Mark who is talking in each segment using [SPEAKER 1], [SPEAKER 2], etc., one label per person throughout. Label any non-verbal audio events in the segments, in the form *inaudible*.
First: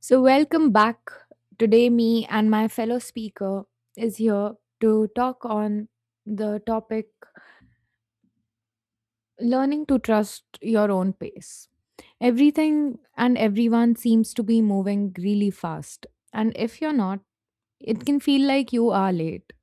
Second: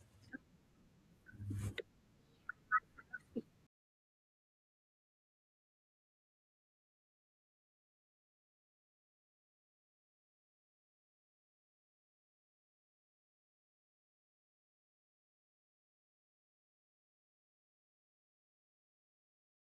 [SPEAKER 1] So, welcome back. Today, me and my fellow speaker is here to talk on the topic learning to trust your own pace. Everything and everyone seems to be moving really fast, and if you're not, it can feel like you are late.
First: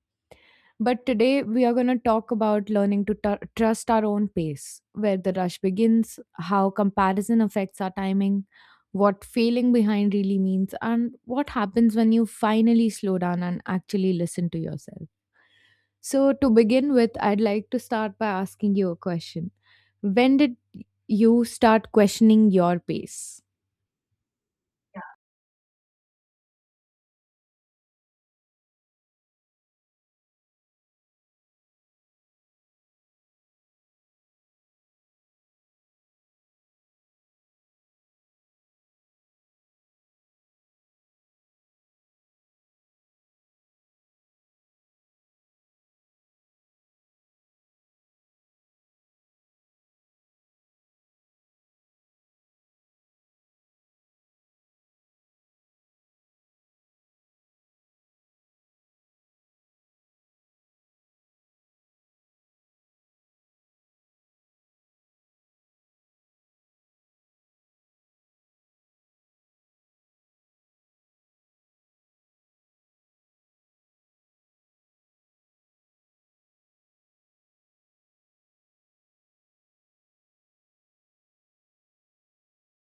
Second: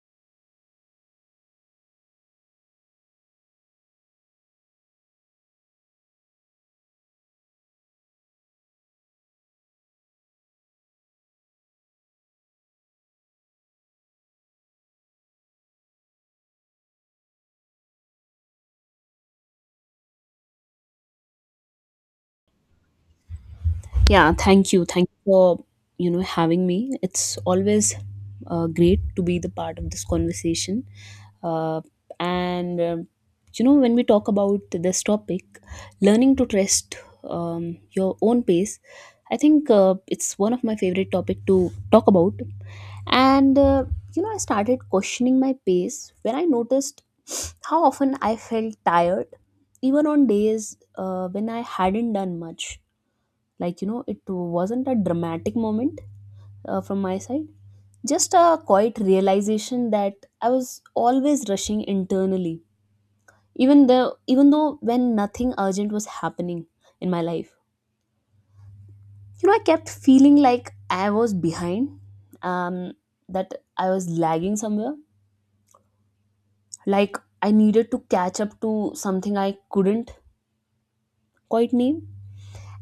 [SPEAKER 1] But today we are going to talk about learning to trust our own pace, where the rush begins, how comparison affects our timing, what failing behind really means, and what happens when you finally slow down and actually listen to yourself. So, to begin with, I'd like to start by asking you a question. When did you start questioning your pace?
[SPEAKER 2] Yeah, thank you. Thank you for, having me. It's always great to be the part of this conversation. Uh, and, um, you know, when we talk about this topic, learning to trust your own pace, I think it's one of my favorite topic to talk about. And, uh, you know, I started questioning my pace when I noticed how often I felt tired, even on days when I hadn't done much. Like, you know, it wasn't a dramatic moment, from my side, just a quiet realization that I was always rushing internally, even though when nothing urgent was happening in my life. You know, I kept feeling like I was behind, um that I was lagging somewhere, like I needed to catch up to something I couldn't quite name.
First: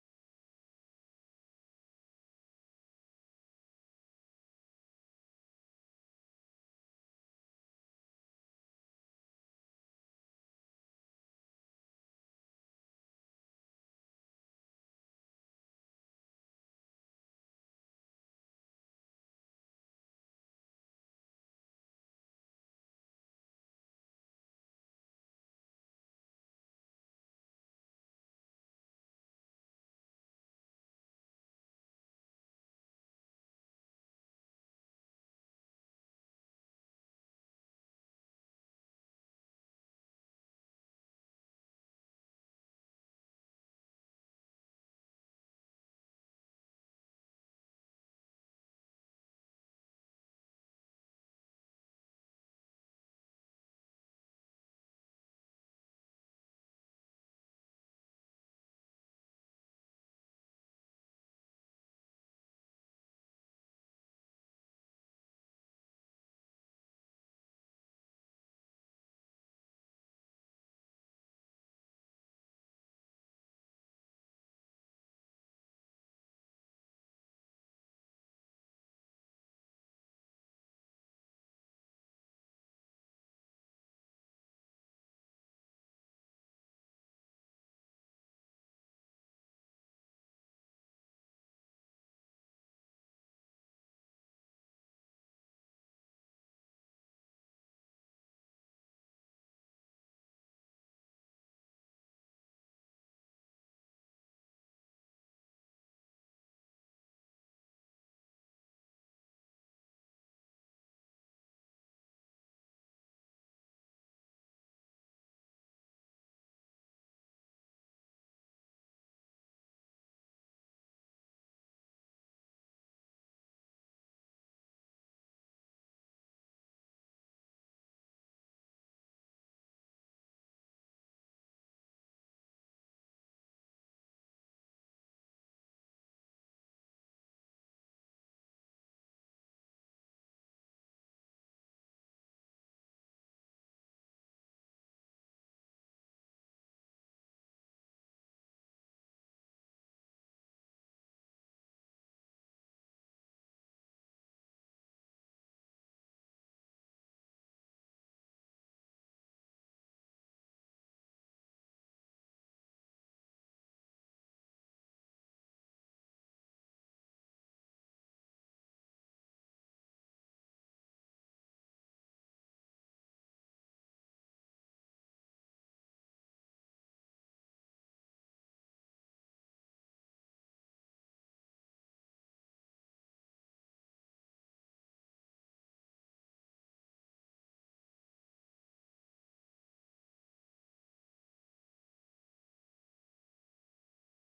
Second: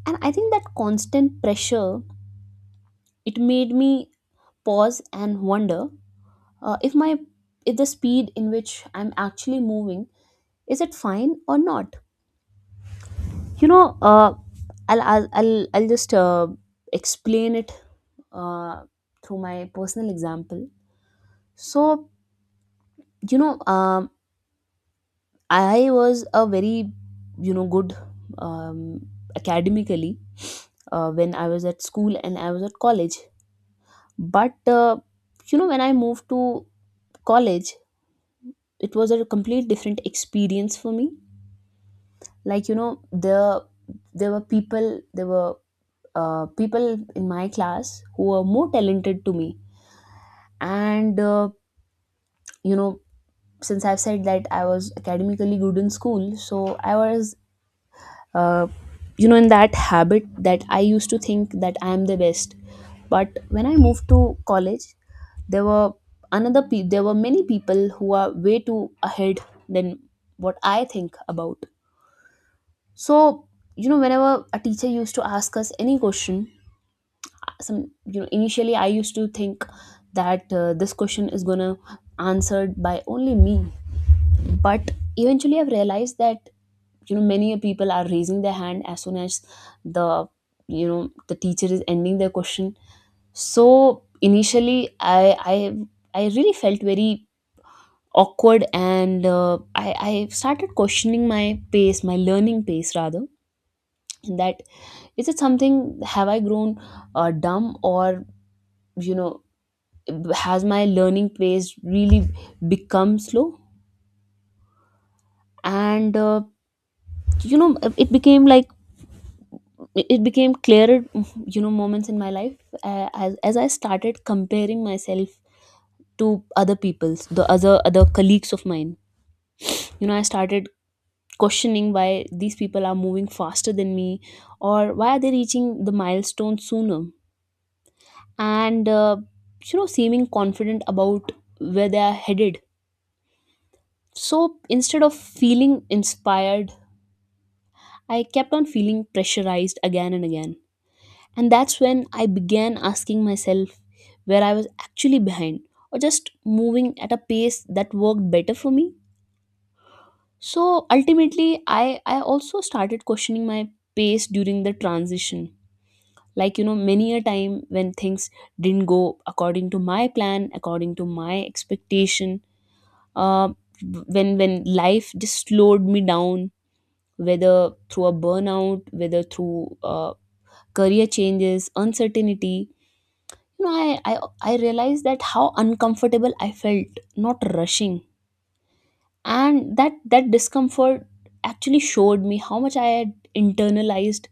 [SPEAKER 2] And I think that constant pressure, it made me pause and wonder if my if the speed in which I'm actually moving, is it fine or not? You know, I'll just explain it uh, through my personal example. So, you know, I was a very, you know, good, um, academically, when I was at school and I was at college. But you know, when I moved to college, it was a complete different experience for me. Like, you know, there were people, there were people in my class who were more talented to me. And you know, since I've said that I was academically good in school, so I was, uh, you know, in that habit that I used to think that I am the best. But when I moved to college, there were there were many people who are way too ahead than what I think about. So, you know, whenever a teacher used to ask us any question, some, you know, initially I used to think that this question is going to answered by only me. But eventually I've realized that, you know, many people are raising their hand as soon as the you know, the teacher is ending their question. So initially I really felt very awkward, and I started questioning my pace, my learning pace rather, that is it something, have I grown dumb, or, you know, has my learning pace really become slow? And you know, it became like, it became clearer, you know, moments in my life, as I started comparing myself to other people's the other other colleagues of mine. You know, I started questioning why these people are moving faster than me, or why are they reaching the milestone sooner, and you know, seeming confident about where they are headed. So instead of feeling inspired, I kept on feeling pressurized again and again. And that's when I began asking myself where I was actually behind or just moving at a pace that worked better for me. So ultimately, I also started questioning my pace during the transition. Like, you know, many a time when things didn't go according to my plan, according to my expectation, uh, when life just slowed me down, whether through a burnout, whether through career changes, uncertainty. You know, I realized that how uncomfortable I felt not rushing. And that discomfort actually showed me how much I had internalized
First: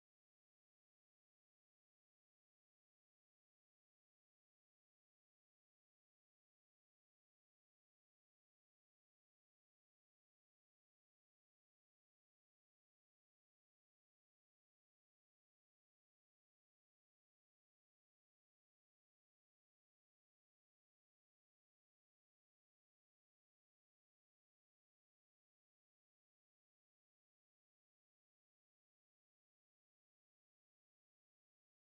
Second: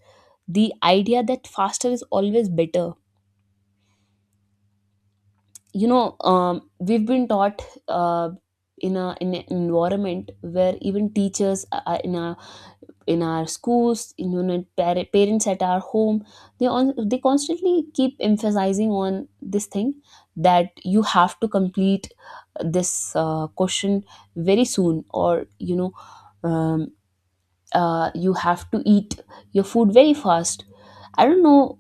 [SPEAKER 2] the idea that faster is always better. You know, we've been taught uh, in an environment where even teachers are in a, in our schools, in, you know, parents at our home, they constantly keep emphasizing on this thing that you have to complete this question very soon, or, you know, um, you have to eat your food very fast. I don't know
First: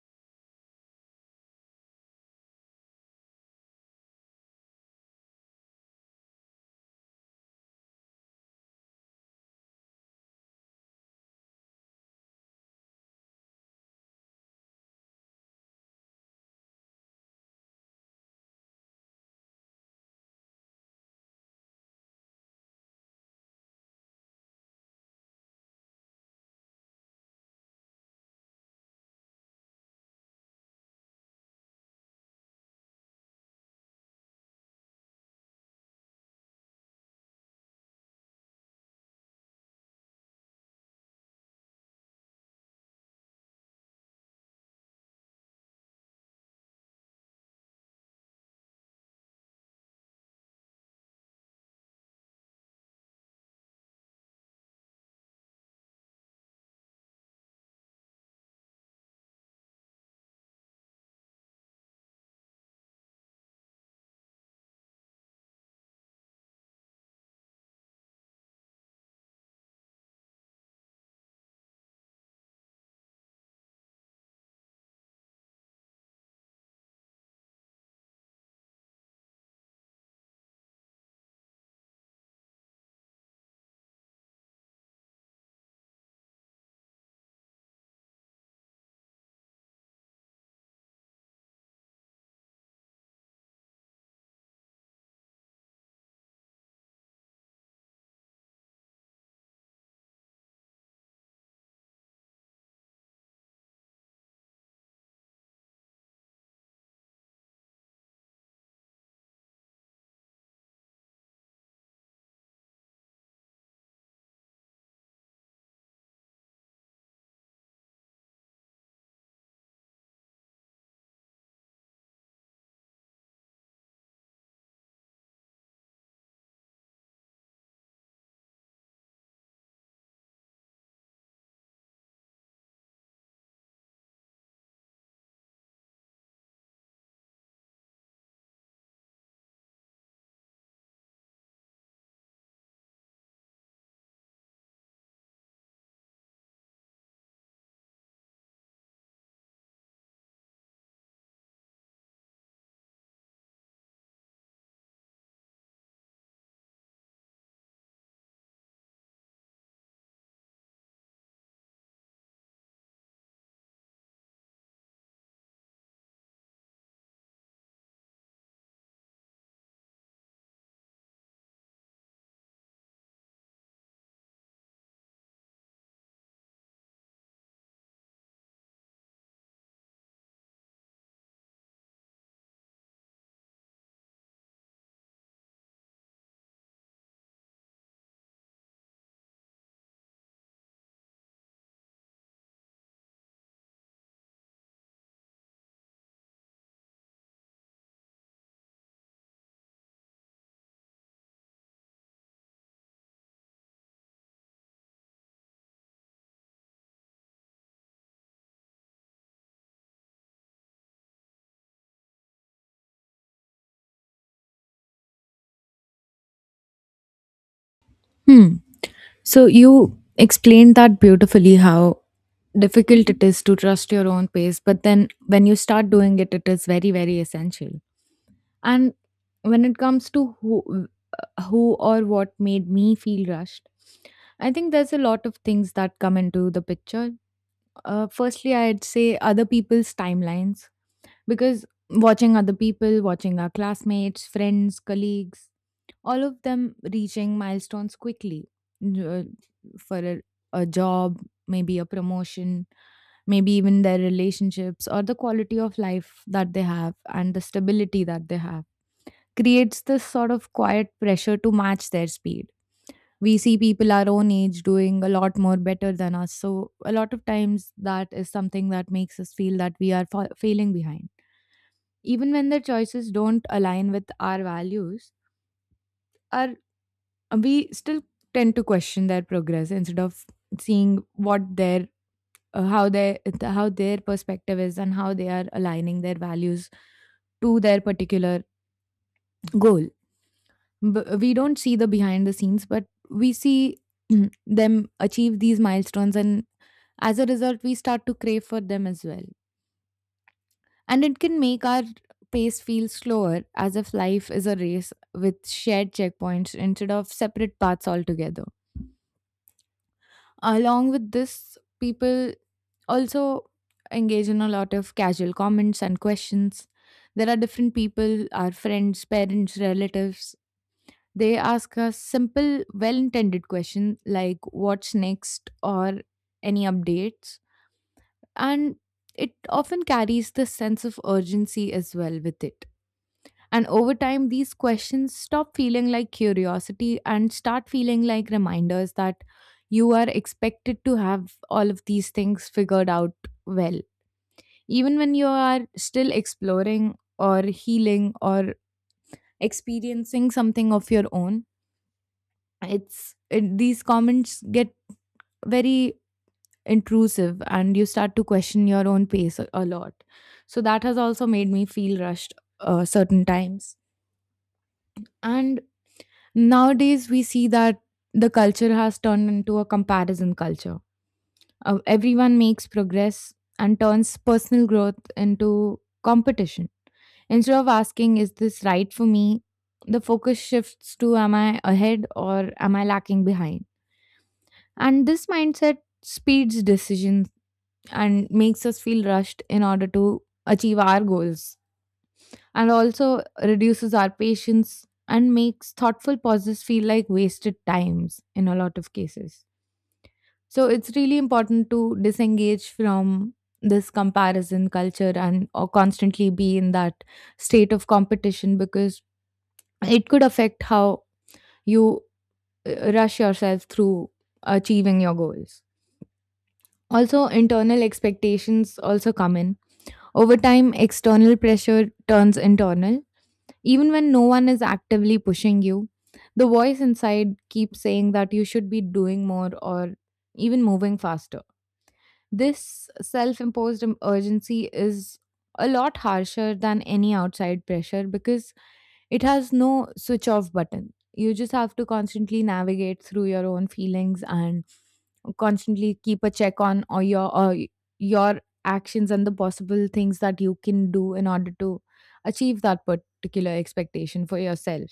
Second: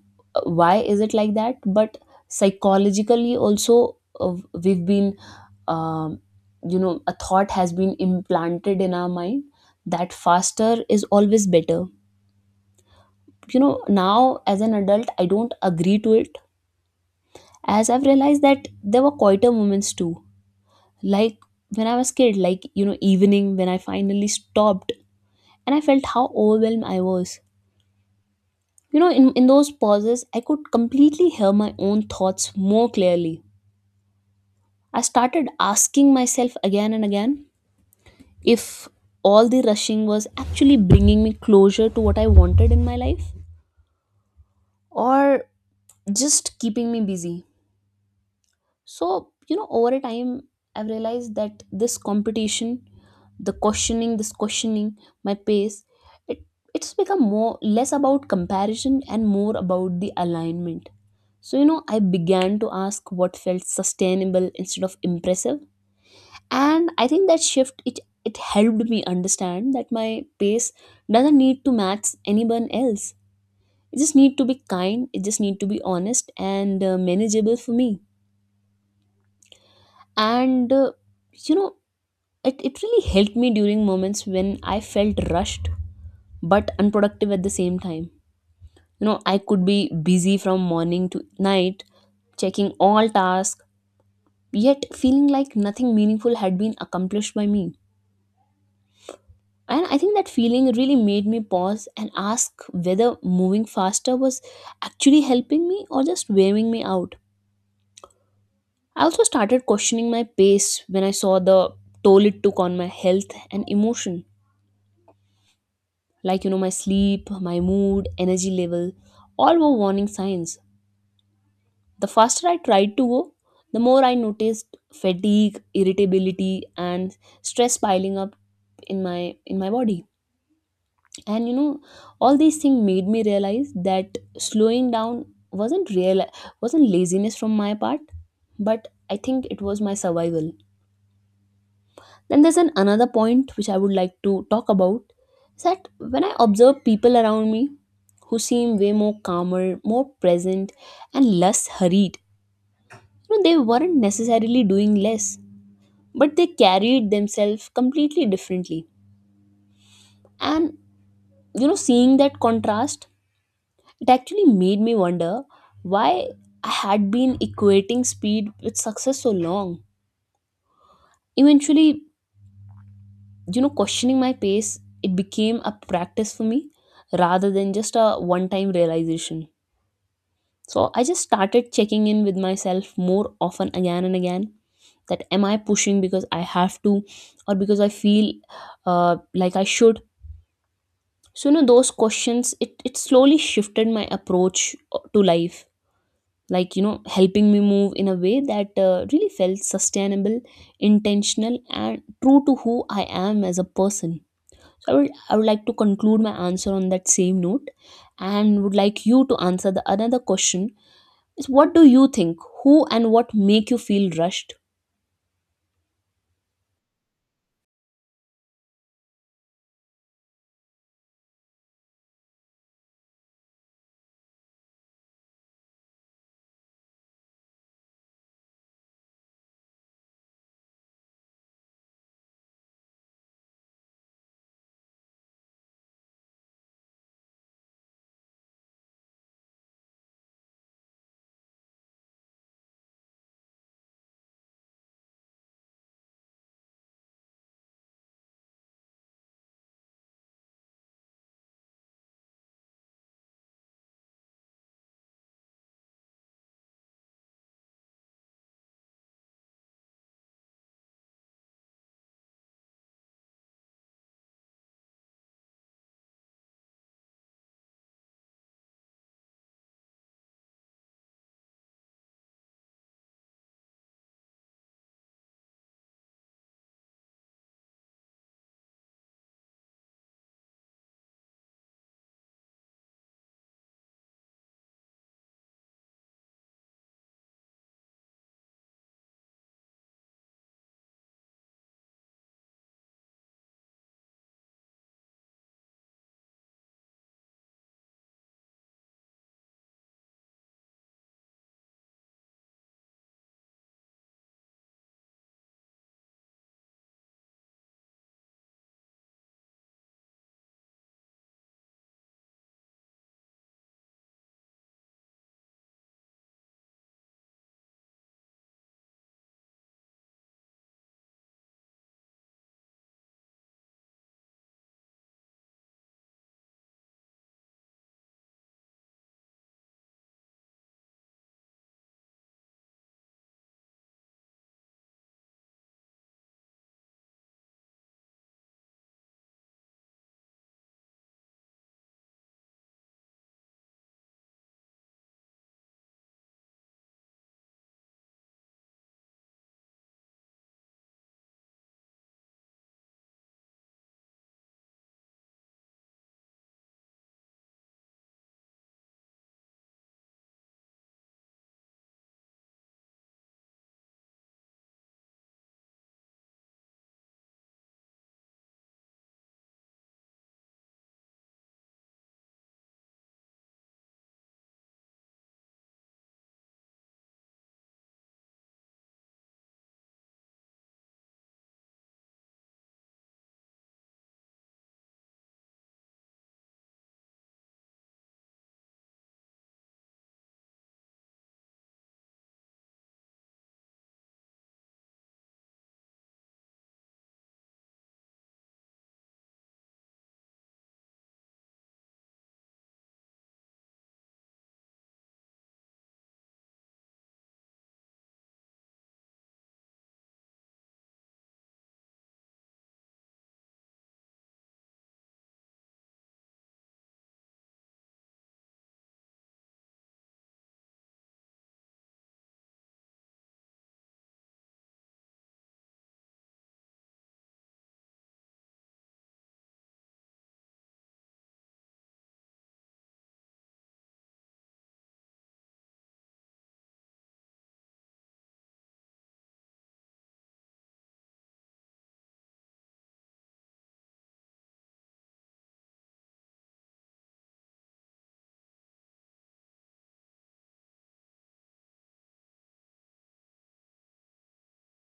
[SPEAKER 2] why is it like that, but psychologically also, uh, we've been, um, you know, a thought has been implanted in our mind that faster is always better. You know, now as an adult, I don't agree to it, as I've realized that there were quieter moments too. Like, when I was kid, like, you know, evening, when I finally stopped and I felt how overwhelmed I was. You know, in those pauses I could completely hear my own thoughts more clearly. I started asking myself again and again if all the rushing was actually bringing me closure to what I wanted in my life, or just keeping me busy. So, you know, over a time, I've realized that this competition, the questioning, this questioning my pace, it, it's become more less about comparison and more about the alignment. So, you know, I began to ask what felt sustainable instead of impressive. And I think that shift, it helped me understand that my pace doesn't need to match anyone else. It just need to be kind, it just need to be honest and manageable for me. And you know, it really helped me during moments when I felt rushed but unproductive at the same time. You know, I could be busy from morning to night, checking all tasks, yet feeling like nothing meaningful had been accomplished by me. And I think that feeling really made me pause and ask whether moving faster was actually helping me or just wearing me out. I also started questioning my pace when I saw the toll it took on my health and emotion. Like, you know, my sleep, my mood, energy level, all were warning signs. The faster I tried to go, the more I noticed fatigue, irritability and stress piling up in my, in my body. And, you know, all these things made me realize that slowing down wasn't real, wasn't laziness from my part, but I think it was my survival. Then there's an another point which I would like to talk about is that when I observe people around me who seem way more calmer, more present, and less hurried. You know, they weren't necessarily doing less, but they carried themselves completely differently. And, you know, seeing that contrast, it actually made me wonder why I had been equating speed with success so long. Eventually, you know, questioning my pace, it became a practice for me rather than just a one time realization. So I just started checking in with myself more often again and again, that am I pushing because I have to, or because I feel like I should. So, you know, those questions, it slowly shifted my approach to life. Like, you know, helping me move in a way that really felt sustainable, intentional and true to who I am as a person. I would like to conclude my answer on that same note and would like you to answer the another question, is what do you think, who and what make you feel rushed?
[SPEAKER 1] Hmm. So you explained that beautifully how difficult it is to trust your own pace, but then when you start doing it, it is very, very essential. And when it comes to who, who or what made me feel rushed, I think there's a lot of things that come into the picture. Firstly, I'd say other people's timelines, because watching other people, watching our classmates, friends, colleagues, all of them reaching milestones quickly, uh, for a job, maybe a promotion, maybe even their relationships or the quality of life that they have and the stability that they have, creates this sort of quiet pressure to match their speed. We see people our own age doing a lot more better than us. So, a lot of times that is something that makes us feel that we are failing behind. Even when their choices don't align with our values, our we still tend to question their progress instead of seeing what their how their how their perspective is, and how they are aligning their values to their particular goal. We don't see the behind the scenes, but we see, them achieve these milestones, and as a result we start to crave for them as well, and it can make our pace feel slower, as if life is a race with shared checkpoints instead of separate paths altogether. Along with this, people also engage in a lot of casual comments and questions. There are different people, our friends, parents, relatives. They ask us simple, well intended questions like what's next or any updates. And it often carries the sense of urgency as well with it. And over time, these questions stop feeling like curiosity and start feeling like reminders that you are expected to have all of these things figured out well. Even when you are still exploring or healing or experiencing something of your own, it's it, these comments get very intrusive and you start to question your own pace a lot. So that has also made me feel rushed certain times. And nowadays, we see that the culture has turned into a comparison culture. Everyone makes progress and turns personal growth into competition. Instead of asking, is this right for me? The focus shifts to, am I ahead or am I lacking behind? And this mindset speeds decisions and makes us feel rushed in order to achieve our goals, and also reduces our patience and makes thoughtful pauses feel like wasted times in a lot of cases. So it's really important to disengage from this comparison culture and or constantly be in that state of competition, because it could affect how you rush yourself through achieving your goals. Also, internal expectations also come in. Over time external pressure turns internal. Even when no one is actively pushing you, the voice inside keeps saying that you should be doing more or even moving faster. This self imposed urgency is a lot harsher than any outside pressure because it has no switch off button. You just have to constantly navigate through your own feelings and constantly keep a check on or your actions and the possible things that you can do in order to achieve that particular expectation for yourself.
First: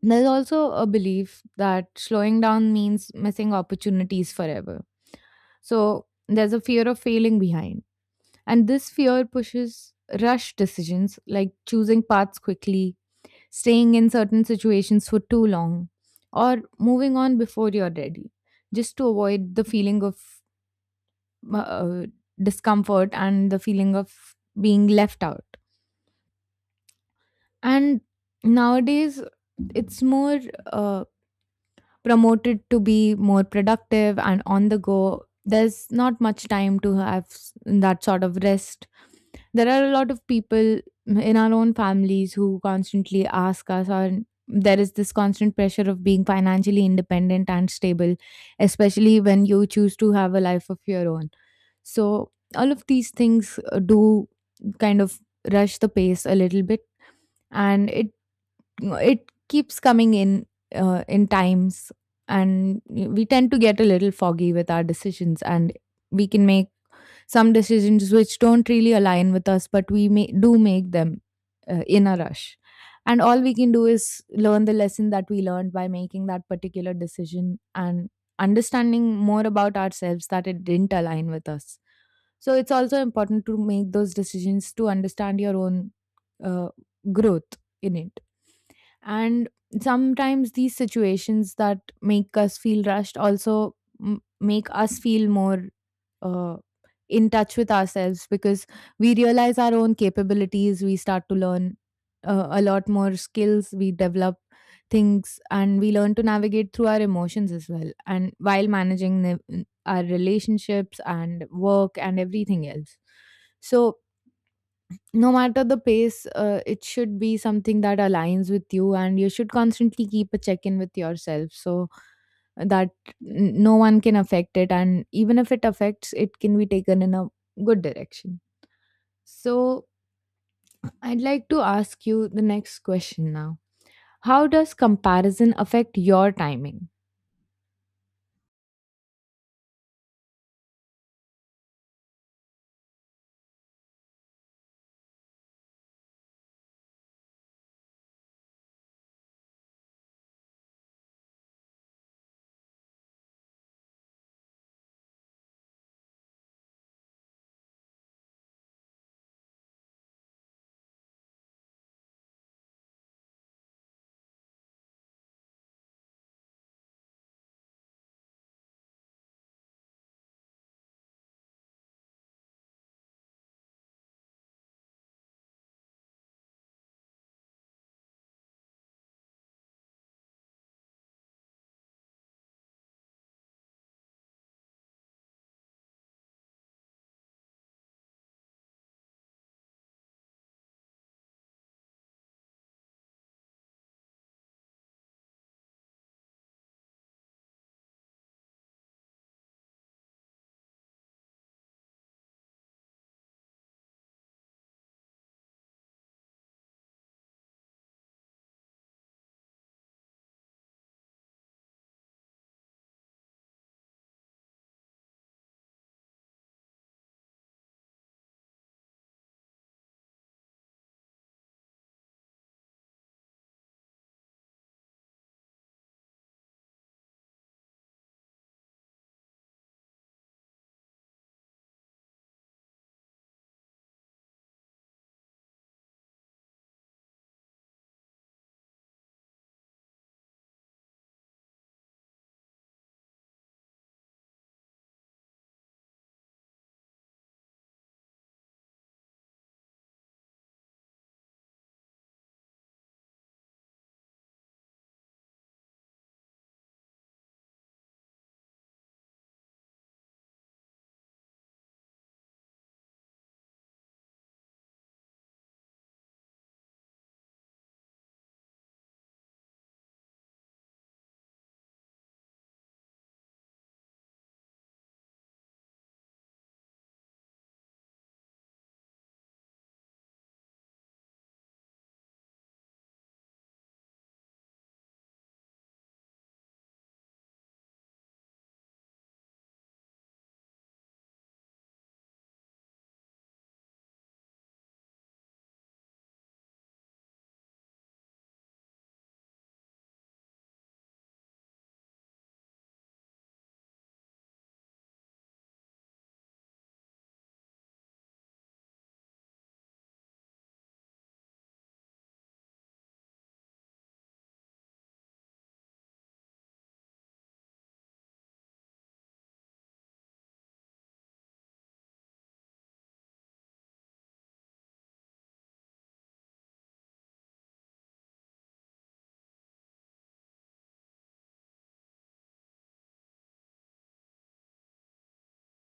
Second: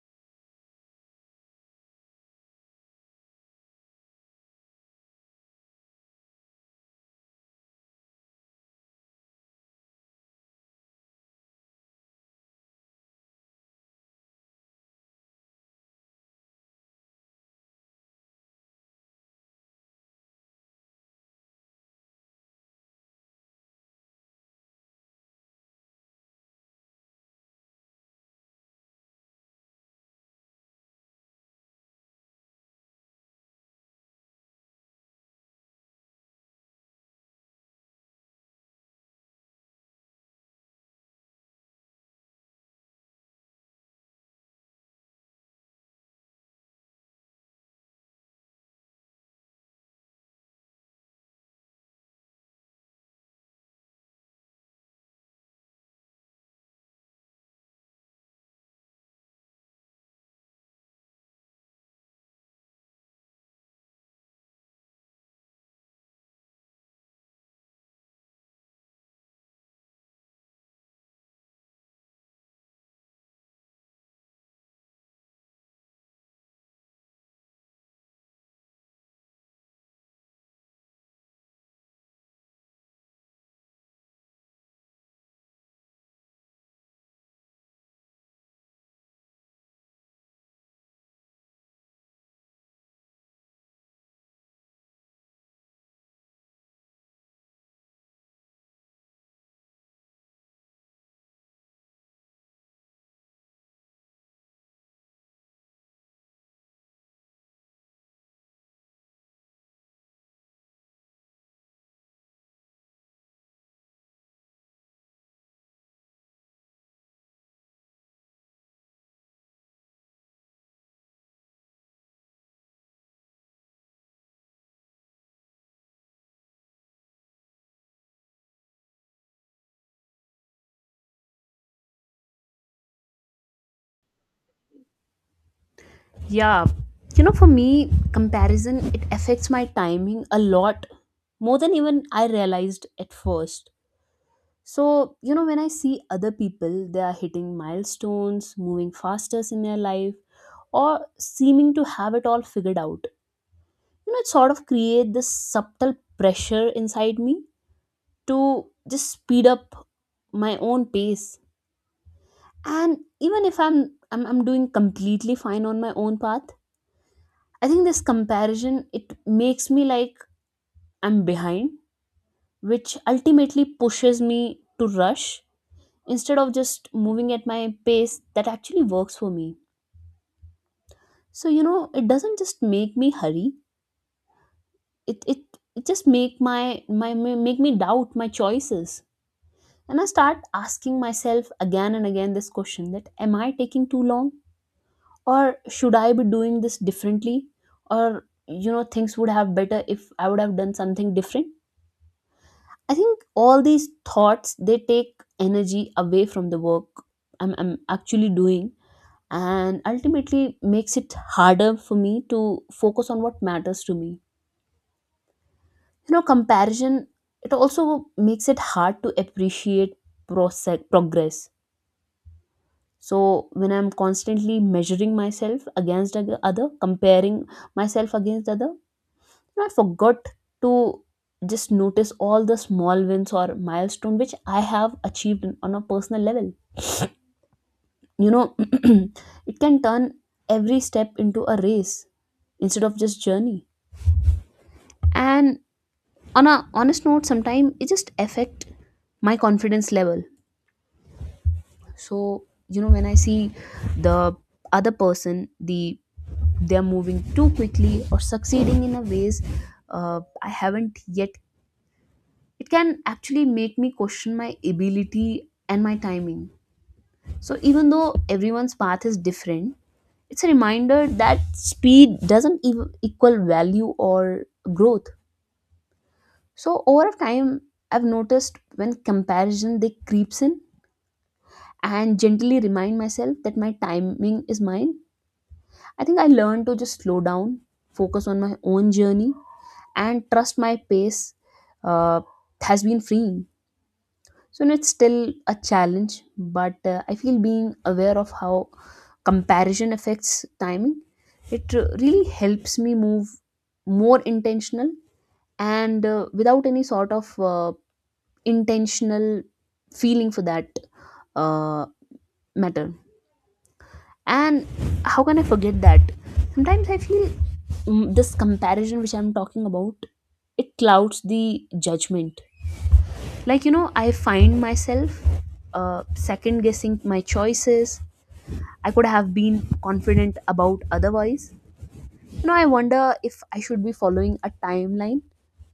[SPEAKER 1] There's also a belief that slowing down means missing opportunities forever. So there's a fear of failing behind. And this fear pushes rush decisions like choosing paths quickly, staying in certain situations for too long, or moving on before you're ready, just to avoid the feeling of uh, discomfort and the feeling of being left out. And nowadays, it's more uh, promoted to be more productive and on the go. There's not much time to have that sort of rest. There are a lot of people in our own families who constantly ask us, or there is this constant pressure of being financially independent and stable, especially when you choose to have a life of your own. So, all of these things do kind of rush the pace a little bit, and it keeps coming in times, and we tend to get a little foggy with our decisions, and we can make some decisions which don't really align with us, but we may, do make them in a rush. And all we can do is learn the lesson that we learned by making that particular decision and understanding more about ourselves that it didn't align with us. So it's also important to make those decisions to understand your own uh, growth in it. And sometimes these situations that make us feel rushed also make us feel more. uh in touch with ourselves because we realize our own capabilities, we start to learn a lot more skills, we develop things, and we learn to navigate through our emotions as well, and while managing our relationships and work and everything else. So no matter the pace, it should be something that aligns with you, and you should constantly keep a check in with yourself, so that no one can affect it. And even if it affects, it can be taken in a good direction. So, I'd like to ask you the next question now. How does comparison affect your
[SPEAKER 2] Yeah,
[SPEAKER 1] timing?
[SPEAKER 2] you know, for me, comparison, it affects my timing a lot more than even I realized at first. So, you know, when I see other people, they are hitting milestones, moving faster in their life, or seeming to have it all figured out. You know, it sort of create this subtle pressure inside me to just speed up my own pace. And even if I'm doing completely fine on my own path, I think this comparison, it makes me like I'm behind, which ultimately pushes me to rush instead of just moving at my pace that actually works for me. So, you know, it doesn't just make me hurry, it it, it just make my, my my make me doubt my choices. And I start asking myself again and again this question that am I taking too long, or should I be doing this differently, or, you know, things would have better if I would have done something different. I think all these thoughts, they take energy away from the work I'm actually doing, and ultimately makes it harder for me to focus on what matters to me. You know, comparison, it also makes it hard to appreciate progress. So when I'm constantly measuring myself against the other, comparing myself against the other, I forgot to just notice all the small wins or milestone which I have achieved on a personal level. You know, *clears throat* it can turn every step into a race instead of just journey. And on a honest note, sometimes it just affect my confidence level. So, you know, when I see the other person, they're moving too quickly or succeeding in a ways I haven't yet, it can actually make me question my ability and my timing. So, even though everyone's path is different, it's a reminder that speed doesn't equal value or growth. So, over time, I've noticed when comparison, they creeps in, and gently remind myself that my timing is mine. I think I learned to just slow down, focus on my own journey, and trust my pace uh, has been freeing. So it's still a challenge, but I feel being aware of how comparison affects timing, it really helps me move more intentional and without any sort of intentional feeling for that uh, matter. And how can I forget that sometimes I feel, this comparison which I'm talking about, it clouds the judgment. Like, I find myself second guessing my choices I could have been confident about otherwise. You know, I wonder if I should be following a timeline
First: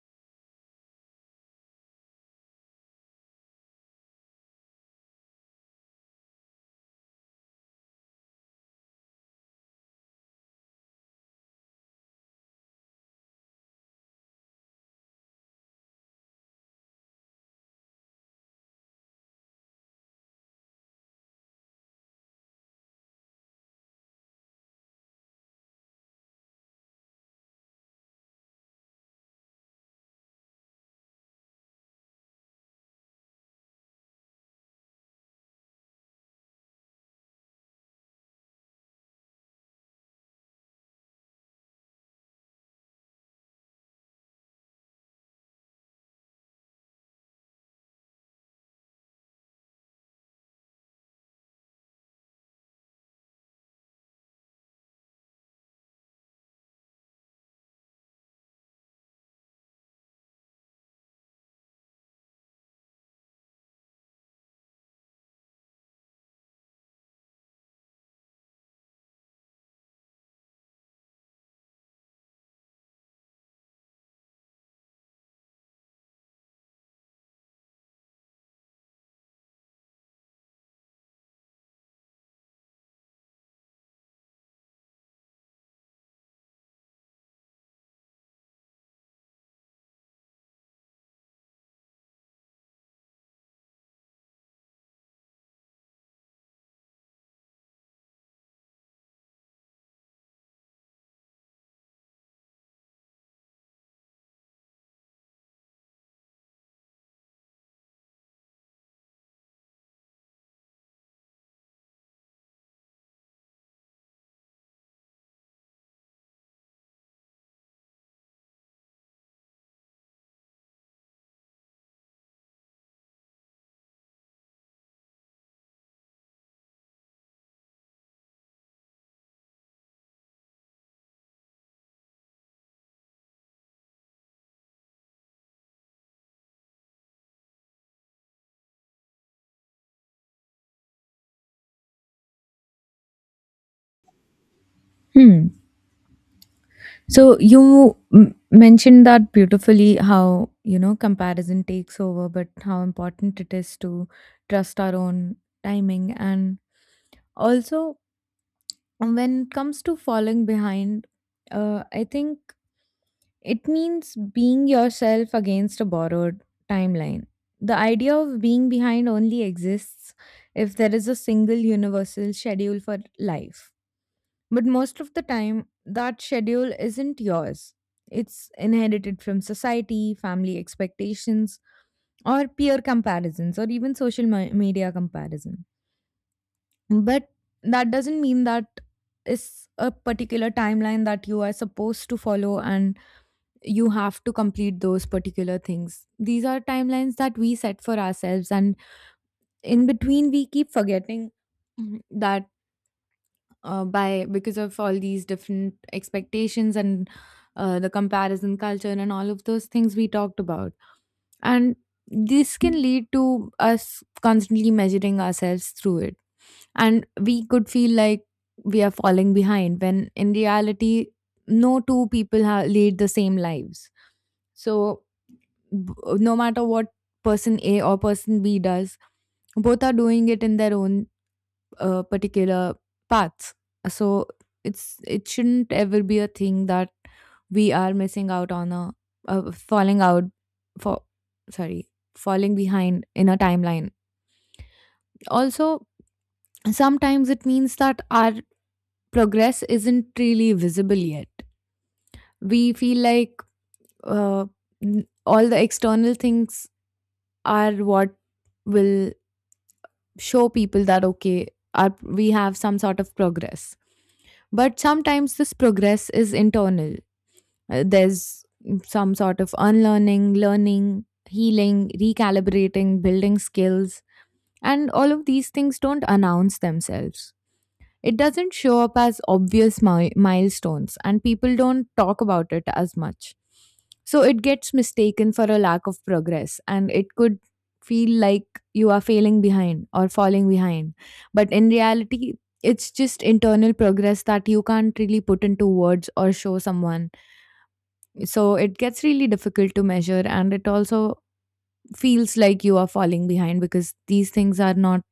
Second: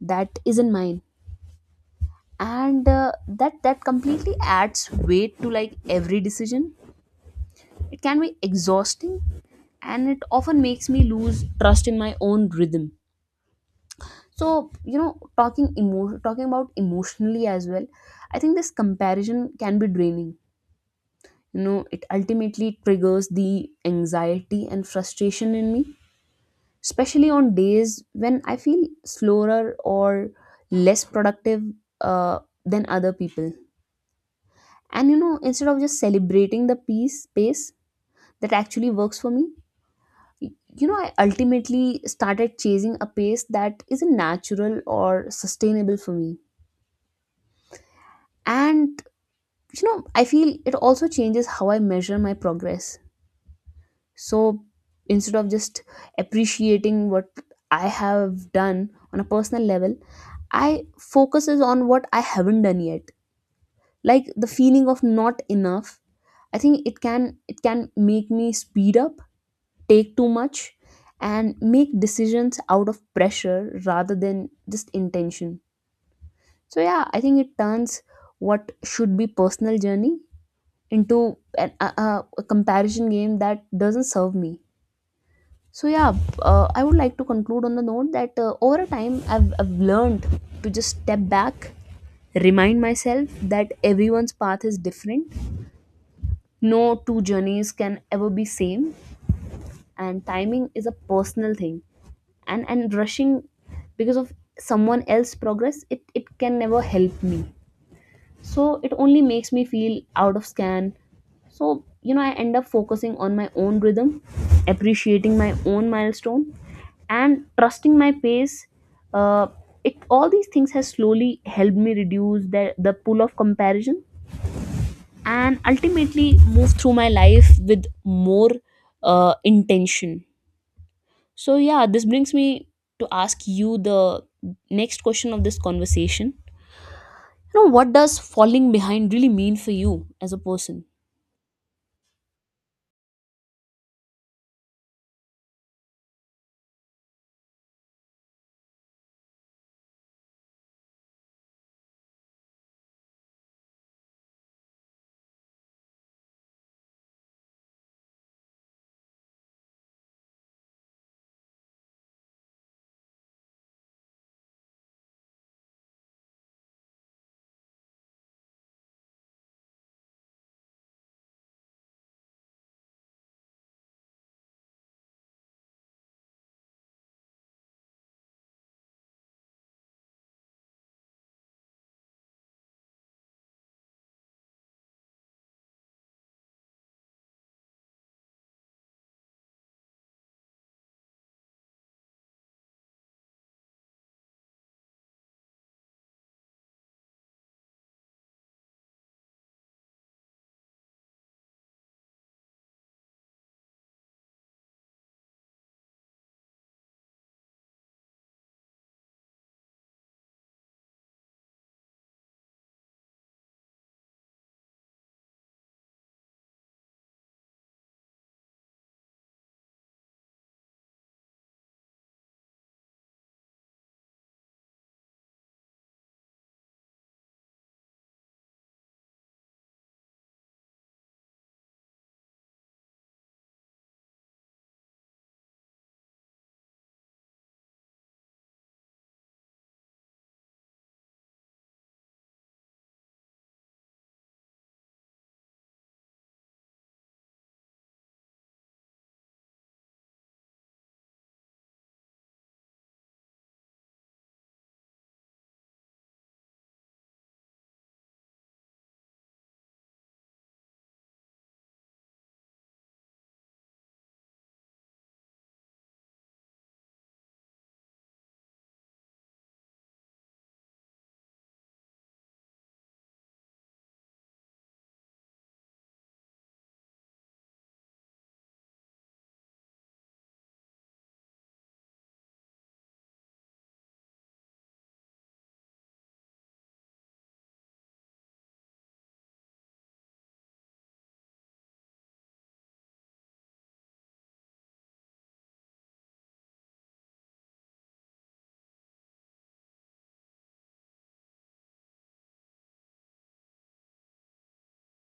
[SPEAKER 2] that isn't mine, and that completely adds weight to like every decision. It can be exhausting, and it often makes me lose trust in my own rhythm. So, you know, talking about emotionally as well, I think this comparison can be draining. You know, it ultimately triggers the anxiety and frustration in me, especially on days when I feel slower or less productive uh, than other people. And you know, instead of just celebrating the peace pace that actually works for me, y- you know, I ultimately started chasing a pace that isn't natural or sustainable for me. And you know, I feel it also changes how I measure my progress. So instead of just appreciating what I have done on a personal level, I focuses on what I haven't done yet, like the feeling of not enough. I think it can make me speed up, take too much, and make decisions out of pressure rather than just intention. So yeah, I think it turns what should be personal journey into an, a comparison game that doesn't serve me. So yeah, I would like to conclude on the note that over a time I've learned to just step back, remind myself that everyone's path is different. No two journeys can ever be same, and timing is a personal thing. And rushing because of someone else's progress, it can never help me. So it only makes me feel out of scan. So you know, I end up focusing on my own rhythm, appreciating my own milestone, and trusting my pace. uh, it all these things has slowly helped me reduce the pull of comparison and ultimately move through my life with more intention. So yeah, this brings me to ask you the next question of this conversation. You know, what does falling behind really mean for you as a person?
[SPEAKER 1] Hmm. So you mentioned that beautifully how, you know, comparison takes over, but how important it is to trust our own timing. And also, when it comes to falling behind, I think it means being yourself against a borrowed timeline. The idea of being behind only exists if there is a single universal schedule for life. But most of the time, that schedule isn't yours. It's inherited from society, family expectations, or peer comparisons, or even social media comparison. But that doesn't mean that is a particular timeline that you are supposed to follow and you have to complete those particular things. These are timelines that we set for ourselves, and in between, we keep forgetting *clears throat* Mhm. that by because of all these different expectations and the comparison culture and all of those things we talked about. And this can lead to us constantly measuring ourselves through it. And we could feel like we are falling behind when in reality, no two people lead the same lives. So b- no matter what person A or person B does, both are doing it in their own particular paths. So it's it shouldn't ever be a thing that we are missing out on a falling out for, sorry, falling behind in a timeline. Also, sometimes it means that our progress isn't really visible yet. We feel like uh, all the external things are what will show people that okay our, we have some sort of progress, but sometimes this progress is internal. There's some sort of unlearning, learning, healing, recalibrating, building skills, and all of these things don't announce themselves. It doesn't show up as obvious milestones, and people don't talk about it as much. So it gets mistaken for a lack of progress, and it could feel like you are failing behind or falling behind. But in reality, it's just internal progress that you can't really put into words or show someone. So it gets really difficult to measure, and it also feels like you are falling behind because these things are not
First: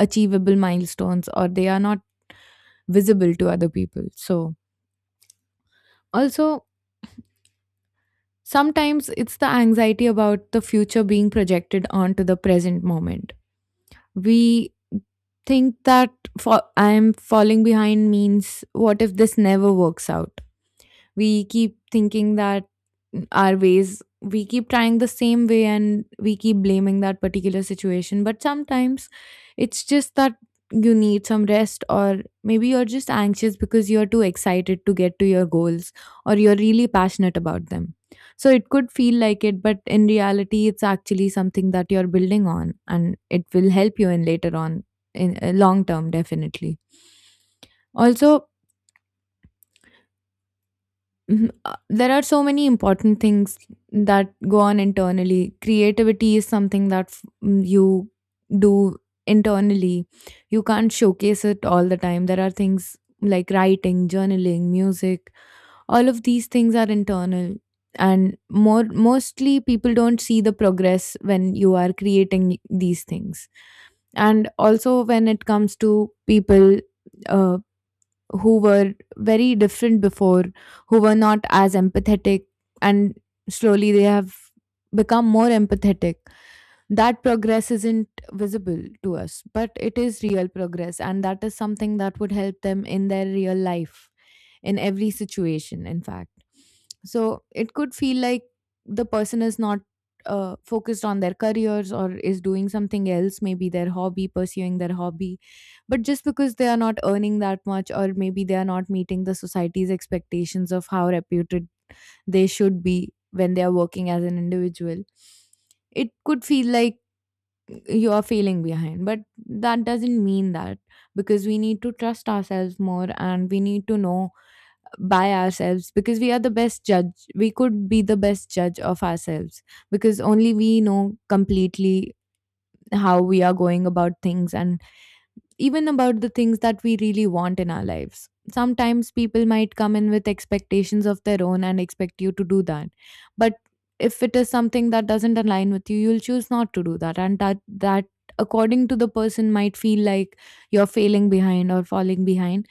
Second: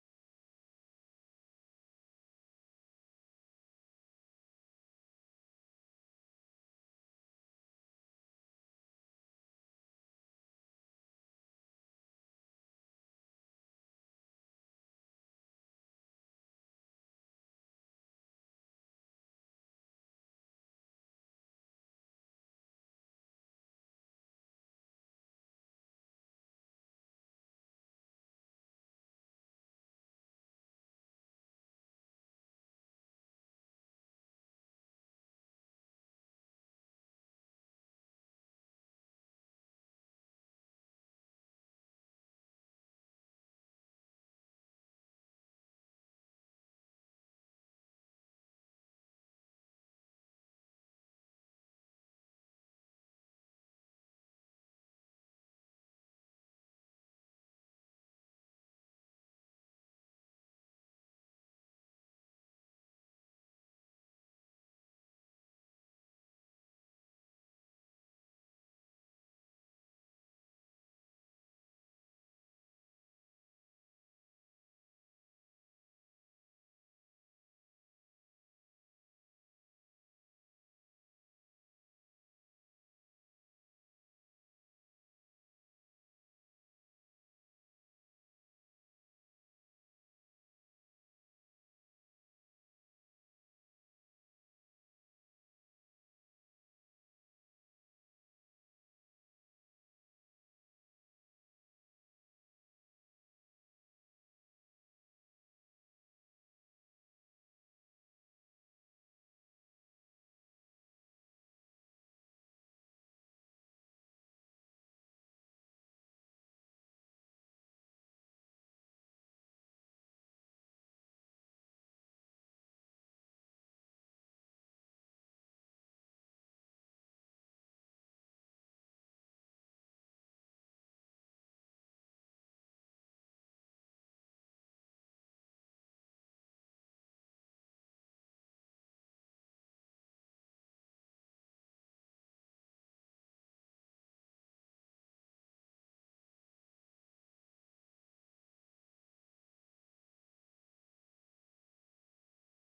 [SPEAKER 1] achievable milestones or they are not visible to other people. So, also, sometimes it's the anxiety about the future being projected onto the present moment. We think that I am falling behind means what if this never works out? We keep thinking that our ways, we keep trying the same way and we keep blaming that particular situation, but sometimes it's just that you need some rest, or maybe you're just anxious because you're too excited to get to your goals, or you're really passionate about them. So it could feel like it, but in reality it's actually something that you're building on and it will help you in later on, in long term, definitely. Also, Mhm. There are so many important things that go on internally. Creativity is something that you do internally. You can't showcase it all the time. There are things like writing, journaling, music. All of these things are internal, and more mostly people don't see the progress when you are creating these things. And also when it comes to people uh, who were very different before, who were not as empathetic, and slowly they have become more empathetic, that progress isn't visible to us, but it is real progress, and that is something that would help them in their real life, in every situation in fact. So it could feel like the person is not focused on their careers or is doing something else, maybe their hobby, pursuing their hobby, but just because they are not earning that much or maybe they are not meeting the society's expectations of how reputed they should be when they are working as an individual, it could feel like you're failing behind, but that doesn't mean that, because we need to trust ourselves more and we need to know by ourselves, because we are the best judge, we could be the best judge of ourselves, because only we know completely how we are going about things, and even about the things that we really want in our lives. Sometimes people might come in with expectations of their own and expect you to do that. But if it is something that doesn't align with you, you'll choose not to do that. And that, that according to the person might feel like you're failing behind or falling behind,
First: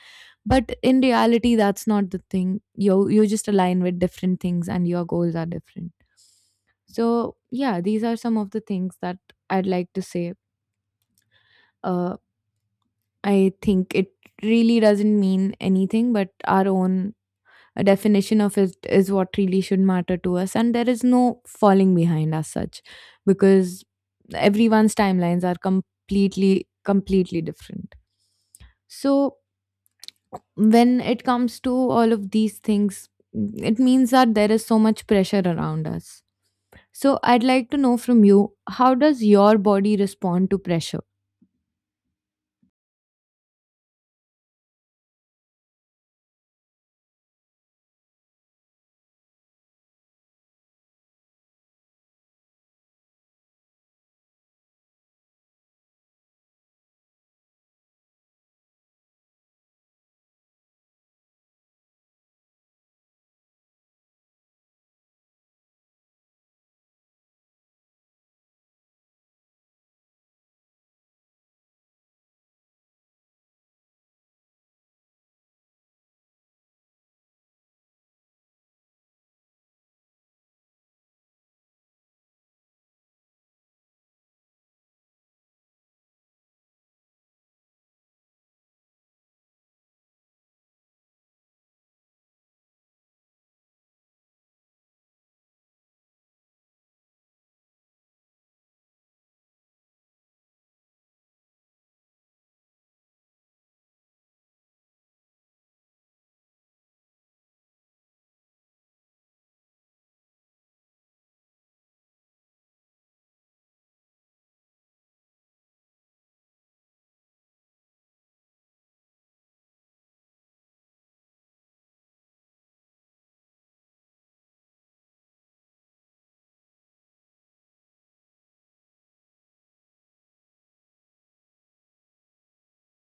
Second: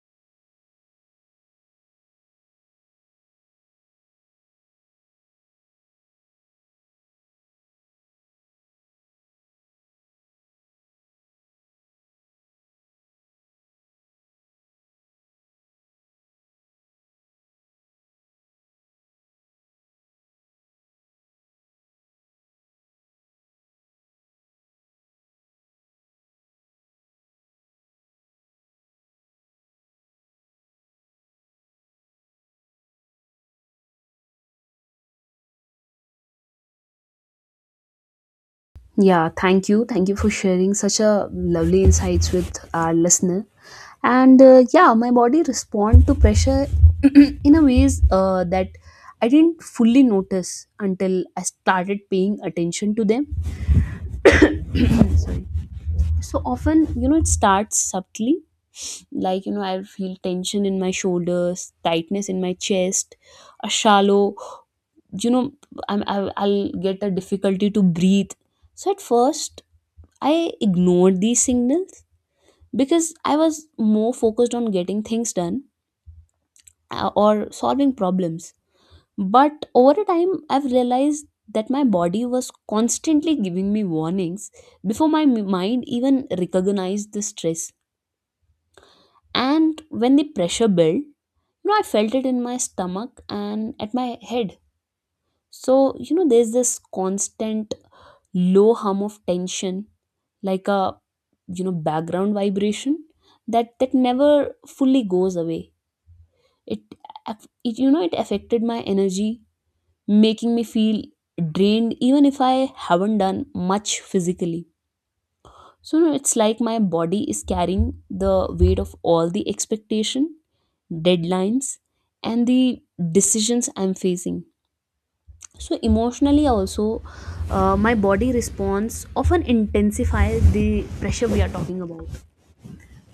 [SPEAKER 1] but in reality that's not the thing, you just align with different things and your goals are different. So yeah, these are some of the things that I'd like to say. uh, I think it really doesn't mean anything, but our own definition of it is what really should matter to us. And there is no falling behind as such, because everyone's timelines are completely different. So, when it comes to all of these things, it means that there is so much pressure around us. So, I'd like to know from you, how does
[SPEAKER 2] Yeah,
[SPEAKER 1] your
[SPEAKER 2] thank you.
[SPEAKER 1] body
[SPEAKER 2] Thank you for
[SPEAKER 1] respond to
[SPEAKER 2] sharing such
[SPEAKER 1] pressure?
[SPEAKER 2] a lovely insights with our listener. And yeah, my body respond to pressure *clears throat* in a ways that I didn't fully notice until I started paying attention to them. *clears throat* Sorry. So often, you know, it starts subtly. Like, you know, I feel tension in my shoulders, tightness in my chest, a shallow, you know, I'll get a difficulty to breathe. So at first, I ignored these signals because I was more focused on getting things done or solving problems. But over a time, I've realized that my body was constantly giving me warnings before my mind even recognized the stress. And when the pressure built, you know, I felt it in my stomach and at my head. So you know, there's this constant low hum of tension, like a, you know, background vibration that never fully goes away. It, it, it affected my energy, making me feel drained even if I haven't done much physically. So no, it's like my body is carrying the weight of all the expectation, deadlines, and the decisions I'm facing. So emotionally also, my body response often intensifies the pressure we are talking about.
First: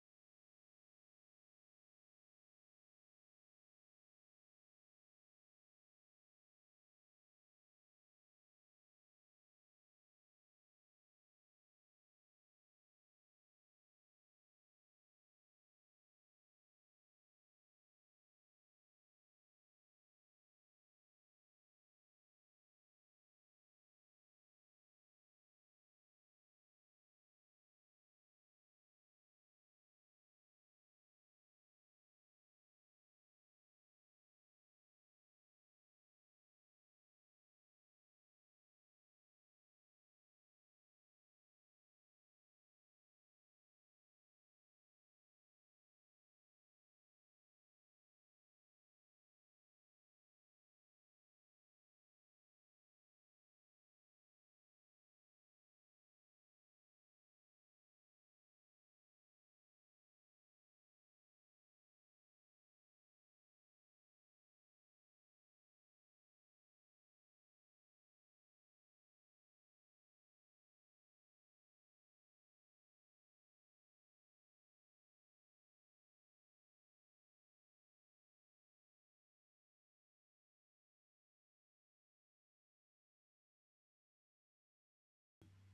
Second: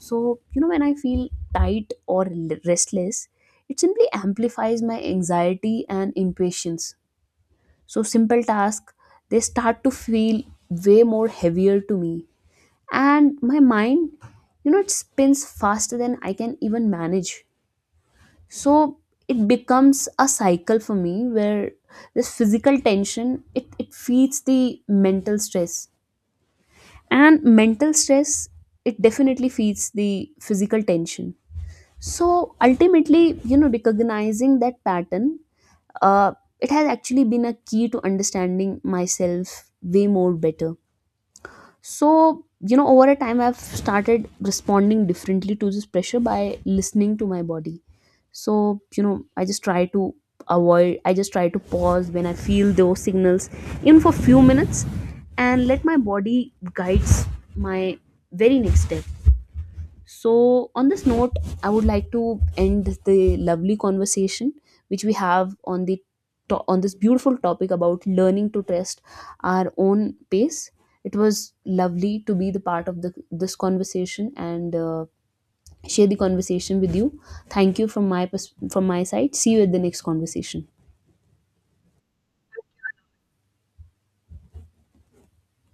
[SPEAKER 2] So you know, when I feel tight or restless, it simply amplifies my anxiety and impatience. So simple tasks, they start to feel way more heavier to me, and my mind, you know, it spins faster than I can even manage. So it becomes a cycle for me where this physical tension, it feeds the mental stress, and mental stress, it definitely feeds the physical tension. So ultimately, you know, recognizing that pattern, uh, it has actually been a key to understanding myself way more better. So you know, over a time, I've started responding differently to this pressure by listening to my body. So you know, I just try to pause when I feel those signals, even for few minutes, and let my body guides my very next step. So, on this note, I would like to end the lovely conversation which we have on the on this beautiful topic about learning to trust our own pace. It was lovely to be the part of the, this conversation and share the conversation with you. Thank you from my from my side. See you at the next conversation.